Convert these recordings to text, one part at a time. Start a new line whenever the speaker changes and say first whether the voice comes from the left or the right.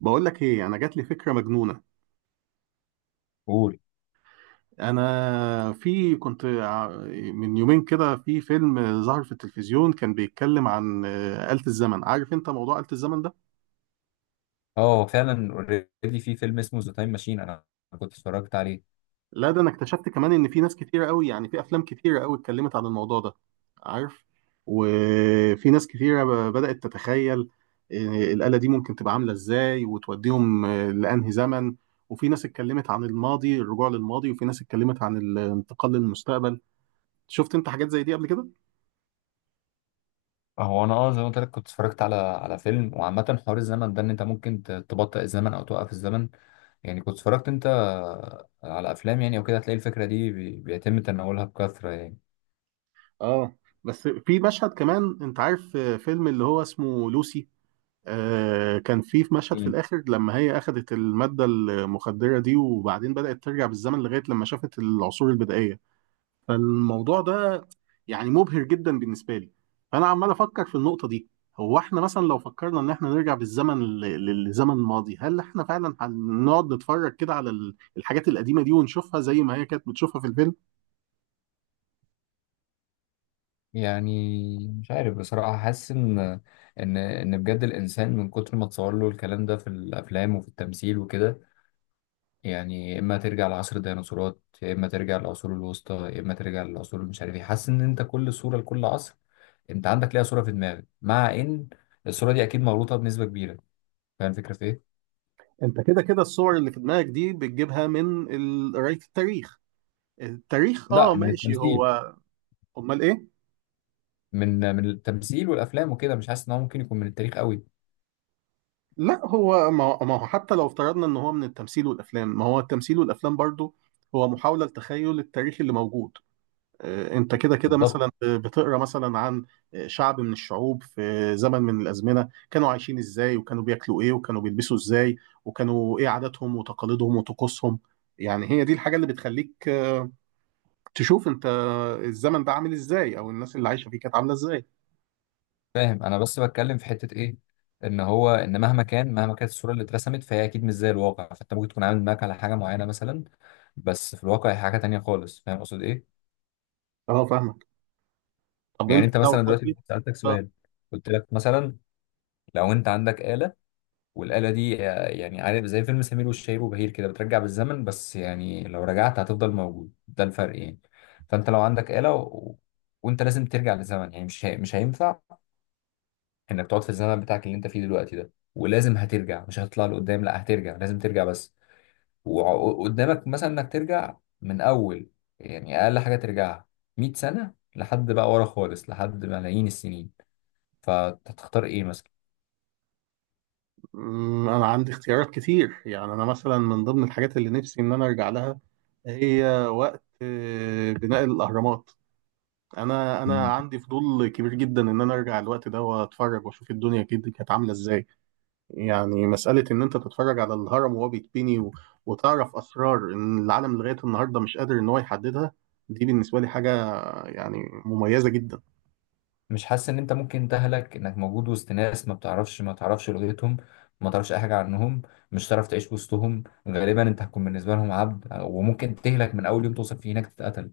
right: بقول لك ايه، انا جات لي فكره مجنونه.
left: قول.
right: انا في كنت ع- من يومين كده في فيلم ظهر في التلفزيون كان بيتكلم عن آلة الزمن. عارف انت موضوع آلة الزمن ده؟
left: اه، فعلا اوريدي في فيلم اسمه ذا تايم ماشين. انا كنت اتفرجت عليه.
right: لا، ده انا اكتشفت كمان ان في ناس كتيره قوي، يعني في افلام كتيره قوي اتكلمت عن الموضوع ده، عارف؟ وفي ناس كتيره بدأت تتخيل الآلة دي ممكن تبقى عامله ازاي وتوديهم لأنهي زمن. وفي ناس اتكلمت عن الماضي، الرجوع للماضي، وفي ناس اتكلمت عن الانتقال للمستقبل. شفت انت حاجات زي دي قبل كده؟
left: هو انا، زي ما قلت لك، كنت اتفرجت على فيلم. وعامة حوار الزمن ده ان انت ممكن تبطئ الزمن او توقف الزمن، يعني. كنت اتفرجت انت على افلام يعني، او كده هتلاقي الفكرة دي بيتم تناولها بكثرة يعني.
right: اه. بس في مشهد كمان، انت عارف فيلم اللي هو اسمه لوسي؟ آه، كان في مشهد في
left: مم.
right: الاخر لما هي اخذت المادة المخدرة دي، وبعدين بدأت ترجع بالزمن لغاية لما شافت العصور البدائية. فالموضوع ده يعني مبهر جدا بالنسبة لي، فانا عمال افكر في النقطة دي. هو احنا مثلا لو فكرنا ان احنا نرجع بالزمن للزمن الماضي، هل احنا فعلا هنقعد نتفرج كده على الحاجات القديمة دي ونشوفها زي ما هي كانت بتشوفها في الفيلم؟
left: يعني مش عارف بصراحة، حاسس ان بجد الانسان من كتر ما تصور له الكلام ده في الافلام وفي التمثيل وكده، يعني يا اما ترجع لعصر الديناصورات، يا اما ترجع للعصور الوسطى، يا اما ترجع للعصور مش عارف ايه. حاسس ان انت كل صوره لكل عصر انت عندك ليها صوره في دماغك، مع ان الصوره دي اكيد مغلوطه بنسبه كبيره. فاهم الفكره في ايه؟
right: انت كده كده الصور اللي في دماغك دي بتجيبها من قراية التاريخ. التاريخ، اه
left: لا، من
right: ماشي
left: التمثيل.
right: هو. امال ايه؟
left: من التمثيل والافلام وكده. مش حاسس ان هو ممكن يكون من التاريخ قوي.
right: لا، هو ما هو حتى لو افترضنا ان هو من التمثيل والافلام، ما هو التمثيل والافلام برضو هو محاولة لتخيل التاريخ اللي موجود. انت كده كده
left: بالظبط.
right: مثلا بتقرا مثلا عن شعب من الشعوب في زمن من الازمنه، كانوا عايشين ازاي، وكانوا بياكلوا ايه، وكانوا بيلبسوا ازاي، وكانوا ايه عاداتهم وتقاليدهم وطقوسهم. يعني هي دي الحاجه اللي بتخليك تشوف انت الزمن ده عامل ازاي، او الناس اللي عايشه فيه كانت عامله ازاي.
left: فاهم، انا بس بتكلم في حته ايه، ان هو ان مهما كانت الصوره اللي اترسمت فهي اكيد مش زي الواقع، فانت ممكن تكون عامل دماغك على حاجه معينه مثلا، بس في الواقع هي حاجه تانية خالص. فاهم اقصد ايه؟
right: اه، فاهمك. طب
left: يعني
right: انت
left: انت
right: لو
left: مثلا دلوقتي
right: حبيت
left: سألتك
right: آه،
left: سؤال، قلت لك مثلا، لو انت عندك آلة، والآلة دي يعني عارف زي فيلم سمير وشهير وبهير كده، بترجع بالزمن، بس يعني لو رجعت هتفضل موجود، ده الفرق يعني. فانت لو عندك آلة وانت لازم ترجع للزمن، يعني مش هينفع انك تقعد في الزمن بتاعك اللي انت فيه دلوقتي ده، ولازم هترجع. مش هتطلع لقدام، لا هترجع، لازم ترجع بس. وقدامك مثلا انك ترجع من اول، يعني اقل حاجة ترجعها 100 سنة، لحد بقى ورا خالص لحد ملايين السنين. فتختار ايه مثلا؟
right: انا عندي اختيارات كتير. يعني انا مثلا من ضمن الحاجات اللي نفسي ان انا ارجع لها هي وقت بناء الاهرامات. انا
left: مم.
right: عندي فضول كبير جدا ان انا ارجع الوقت ده واتفرج واشوف الدنيا كده كانت عامله ازاي. يعني مساله ان انت تتفرج على الهرم وهو بيتبني وتعرف اسرار ان العالم لغايه النهارده مش قادر ان هو يحددها، دي بالنسبه لي حاجه يعني مميزه جدا.
left: مش حاسس ان انت ممكن تهلك، انك موجود وسط ناس ما بتعرفش، ما تعرفش لغتهم، ما تعرفش اي حاجه عنهم، مش هتعرف تعيش وسطهم. غالبا انت هتكون بالنسبه لهم عبد، وممكن تهلك من اول يوم توصل فيه هناك، تتقتل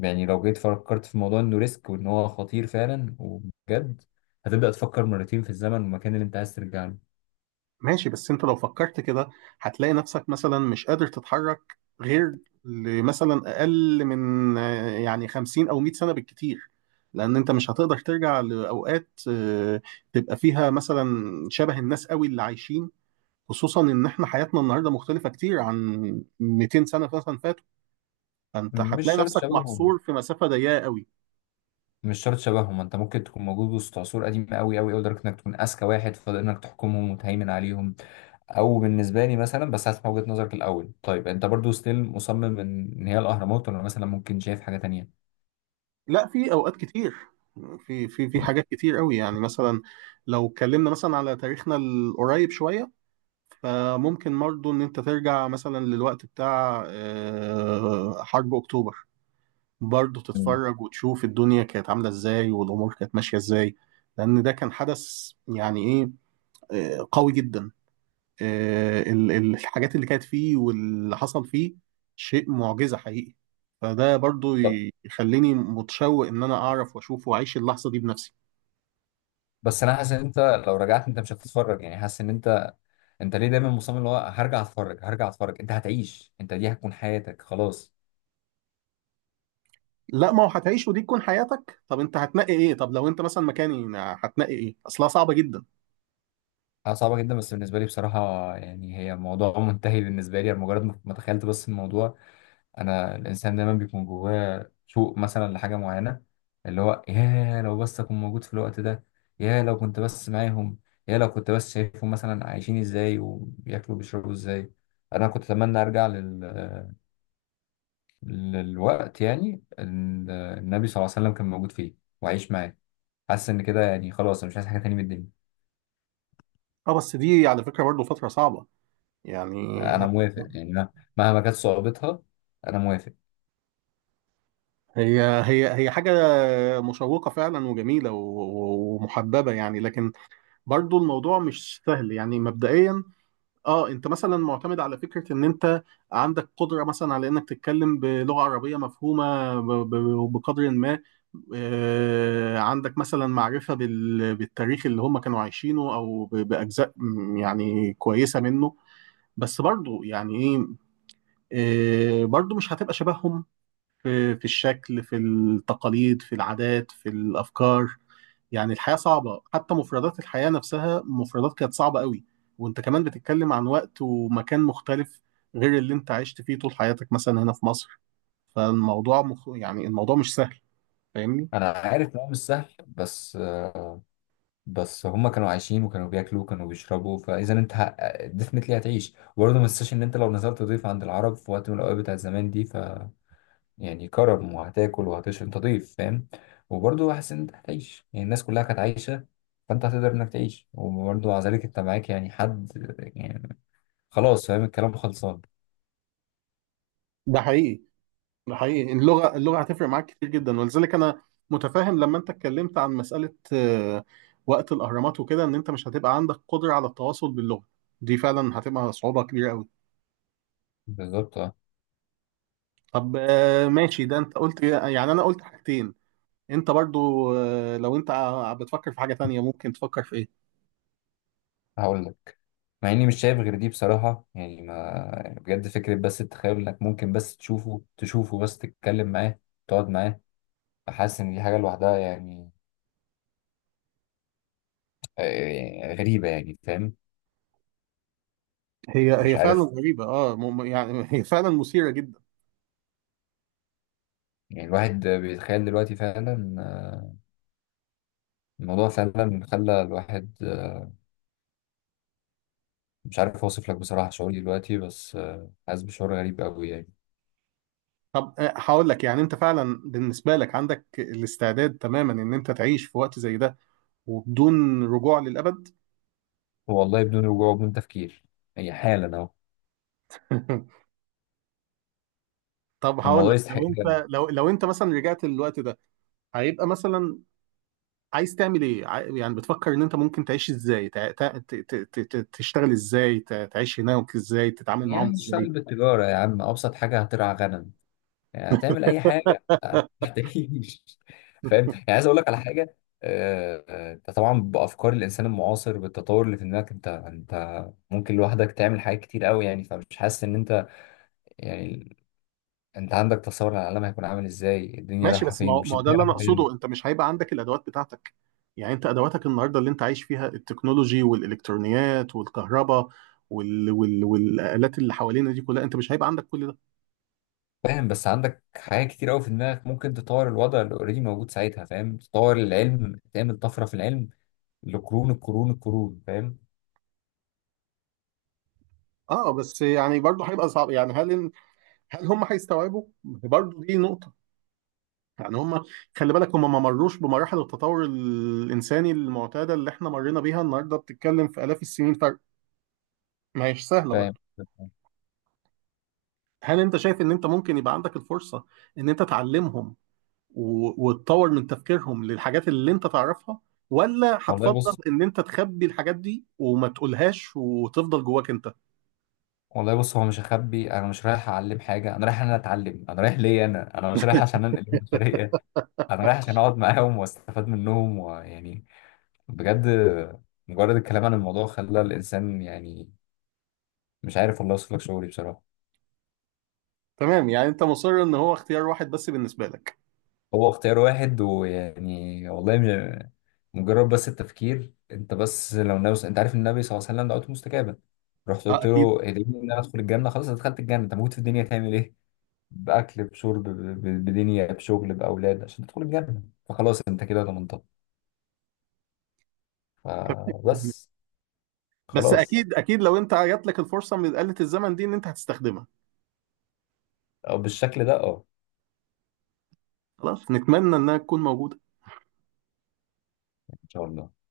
left: يعني. لو جيت فكرت في موضوع انه ريسك وان هو خطير فعلا وبجد، هتبدا تفكر مرتين في الزمن والمكان اللي انت عايز ترجع له.
right: ماشي، بس انت لو فكرت كده هتلاقي نفسك مثلا مش قادر تتحرك غير لمثلا اقل من يعني 50 او 100 سنة بالكتير. لان انت مش هتقدر ترجع لاوقات تبقى فيها مثلا شبه الناس قوي اللي عايشين، خصوصا ان احنا حياتنا النهارده مختلفة كتير عن 200 سنة مثلا فاتوا. فانت
left: مش
right: هتلاقي
left: شرط
right: نفسك محصور
left: شبههم،
right: في مسافة ضيقة قوي.
left: مش شرط شبههم. انت ممكن تكون موجود وسط عصور قديمه قوي قوي قوي، لدرجه انك تكون اذكى واحد فاضل، انك تحكمهم وتهيمن عليهم. او بالنسبه لي مثلا، بس هسمع وجهه نظرك الاول. طيب انت برضو ستيل مصمم ان هي الاهرامات، ولا مثلا ممكن شايف حاجه تانية؟
right: لا، في اوقات كتير، في في حاجات كتير قوي. يعني مثلا لو اتكلمنا مثلا على تاريخنا القريب شوية، فممكن برضه إن أنت ترجع مثلا للوقت بتاع حرب أكتوبر، برضه
left: مم.
right: تتفرج وتشوف الدنيا كانت عاملة إزاي والأمور كانت ماشية إزاي. لأن ده كان حدث يعني إيه، قوي جدا. الحاجات اللي كانت فيه واللي حصل فيه شيء معجزة حقيقي. فده برضه
left: طب
right: يخليني متشوق إن أنا أعرف وأشوف وأعيش اللحظة دي بنفسي.
left: بس انا حاسس ان انت لو رجعت انت مش هتتفرج، يعني حاسس ان انت ليه دايما مصمم اللي هو هرجع اتفرج، هرجع اتفرج. انت هتعيش، انت دي هتكون حياتك خلاص.
right: لا، ما هو هتعيش ودي تكون حياتك. طب أنت هتنقي إيه؟ طب لو أنت مثلا مكاني هتنقي إيه؟ أصلها صعبة جدا.
left: حاجه صعبه جدا بس بالنسبه لي بصراحه. يعني هي موضوع منتهي بالنسبه لي. أنا مجرد ما تخيلت بس الموضوع، انا الانسان دايما بيكون جواه شوق مثلا لحاجه معينه، اللي هو يا لو بس اكون موجود في الوقت ده، يا لو كنت بس معاهم، يا لو كنت بس شايفهم مثلا عايشين ازاي وبياكلوا بيشربوا ازاي. انا كنت اتمنى للوقت يعني النبي صلى الله عليه وسلم كان موجود فيه واعيش معاه. حاسس ان كده يعني خلاص انا مش عايز حاجه تاني من الدنيا.
right: اه، بس دي على فكرة برضه فترة صعبة، يعني.
left: انا موافق، يعني مهما كانت صعوبتها، انا موافق.
right: هي هي حاجة مشوقة فعلا وجميلة ومحببة، يعني. لكن برضو الموضوع مش سهل يعني، مبدئيا. اه، انت مثلا معتمد على فكرة ان انت عندك قدرة مثلا على انك تتكلم بلغة عربية مفهومة بقدر ما عندك مثلا معرفة بالتاريخ اللي هم كانوا عايشينه او بأجزاء يعني كويسة منه. بس برضو يعني ايه، برضو مش هتبقى شبههم في الشكل، في التقاليد، في العادات، في الأفكار. يعني الحياة صعبة، حتى مفردات الحياة نفسها مفردات كانت صعبة قوي. وانت كمان بتتكلم عن وقت ومكان مختلف غير اللي انت عشت فيه طول حياتك مثلا هنا في مصر. يعني الموضوع مش سهل، فاهمني؟
left: انا عارف ان هو مش سهل، بس هما كانوا عايشين وكانوا بياكلوا وكانوا بيشربوا، فاذا انت ديفنتلي هتعيش. وبرضه ما تنساش ان انت لو نزلت ضيف عند العرب في وقت من الاوقات بتاع زمان دي، ف يعني كرم، وهتاكل وهتشرب، انت ضيف فاهم. وبرضه حاسس ان انت هتعيش، يعني الناس كلها كانت عايشه، فانت هتقدر انك تعيش. وبرضه مع ذلك انت معاك يعني حد يعني، خلاص فاهم الكلام خلصان.
right: ده حقيقي، ده حقيقي. اللغة هتفرق معاك كتير جدا، ولذلك أنا متفاهم لما أنت اتكلمت عن مسألة وقت الأهرامات وكده إن أنت مش هتبقى عندك قدرة على التواصل باللغة. دي فعلا هتبقى صعوبة كبيرة أوي.
left: بالظبط اه.
right: طب ماشي، ده أنت قلت يعني أنا قلت حاجتين. أنت برضو لو أنت بتفكر في حاجة تانية، ممكن تفكر في إيه؟
left: هقول لك، مع اني مش شايف غير دي بصراحه يعني، ما بجد فكره. بس التخيل انك ممكن بس تشوفه، بس تتكلم معاه، تقعد معاه، حاسس ان دي حاجه لوحدها يعني غريبه يعني، فاهم.
right: هي
left: مش
right: هي فعلا
left: عارف،
right: غريبة، أه يعني هي فعلا مثيرة جدا.
left: يعني الواحد بيتخيل دلوقتي فعلا، الموضوع فعلا خلى الواحد، مش عارف اوصف لك بصراحه شعوري دلوقتي، بس حاسس بشعور غريب قوي يعني.
right: طب هقول لك، يعني أنت فعلا بالنسبة لك عندك الاستعداد تماما إن أنت تعيش في وقت زي ده وبدون رجوع للأبد؟
left: والله بدون رجوع وبدون تفكير، هي حالا اهو.
right: طب هقول
left: الموضوع
right: لك،
left: يستحق
right: لو
left: فعلاً.
right: انت لو انت مثلا رجعت للوقت ده، هيبقى مثلا عايز تعمل ايه؟ يعني بتفكر ان انت ممكن تعيش ازاي؟ تشتغل ازاي؟ تعيش هناك ازاي؟ تتعامل معاهم
left: يعني
right: ازاي؟
left: اشتغل بالتجاره يا عم، ابسط حاجه هترعى غنم. يعني هتعمل اي حاجه، هتعيش فاهم. يعني عايز اقول لك على حاجه، انت طبعا بافكار الانسان المعاصر بالتطور اللي في دماغك، انت ممكن لوحدك تعمل حاجات كتير قوي، يعني فمش حاسس ان انت، يعني انت عندك تصور عن العالم هيكون عامل ازاي، الدنيا
right: ماشي،
left: رايحه
right: بس ما
left: فين
right: هو
left: مش
right: ده
left: الدنيا
right: اللي انا
left: رايحه فين.
right: اقصده. انت مش هيبقى عندك الادوات بتاعتك. يعني انت ادواتك النهارده اللي انت عايش فيها، التكنولوجي والالكترونيات والكهرباء والالات اللي حوالينا دي كلها، انت مش هيبقى عندك كل ده.
left: فاهم بس عندك حاجات كتير قوي في دماغك ممكن تطور الوضع اللي اوريدي موجود ساعتها، فاهم، تطور العلم، تعمل طفره في العلم لقرون، القرون القرون فاهم.
right: اه، بس يعني برضه هيبقى صعب. يعني هل هم هيستوعبوا؟ برضه دي نقطة. يعني هم، خلي بالك، هم ما مروش بمراحل التطور الإنساني المعتادة اللي احنا مرينا بيها النهاردة. بتتكلم في آلاف السنين فرق، ما هيش سهلة
left: فاهم.
right: برضه. هل انت شايف ان انت ممكن يبقى عندك الفرصة ان انت تعلمهم وتطور من تفكيرهم للحاجات اللي انت تعرفها، ولا
left: والله
right: هتفضل
left: بص،
right: ان انت تخبي الحاجات دي وما تقولهاش وتفضل جواك انت؟
left: هو مش هخبي. انا مش رايح اعلم حاجه، انا رايح إن انا اتعلم. انا رايح ليا، انا مش رايح عشان انقل البشريه. انا رايح عشان اقعد معاهم واستفاد منهم، ويعني بجد مجرد الكلام عن الموضوع خلى الانسان يعني مش عارف والله اوصف لك شعوري بصراحه.
right: تمام، يعني انت مصر ان هو اختيار واحد بس بالنسبة لك.
left: هو اختيار واحد، ويعني والله مجرد بس التفكير. انت بس لو ناوي، انت عارف النبي صلى الله عليه وسلم دعوته مستجابه، رحت
right: اه،
left: قلت
right: اكيد.
left: له ادعيني ان انا ادخل الجنه، خلاص أنا دخلت الجنه، انت موجود في الدنيا تعمل ايه، باكل بشرب بدنيا، بشغل، باولاد عشان تدخل الجنه، فخلاص انت كده ضمنتها فبس،
right: بس
left: خلاص.
right: اكيد اكيد لو انت جات لك الفرصه من آلة الزمن دي، ان انت هتستخدمها.
left: او بالشكل ده اه.
right: خلاص، نتمنى انها تكون موجوده.
left: ان شاء الله.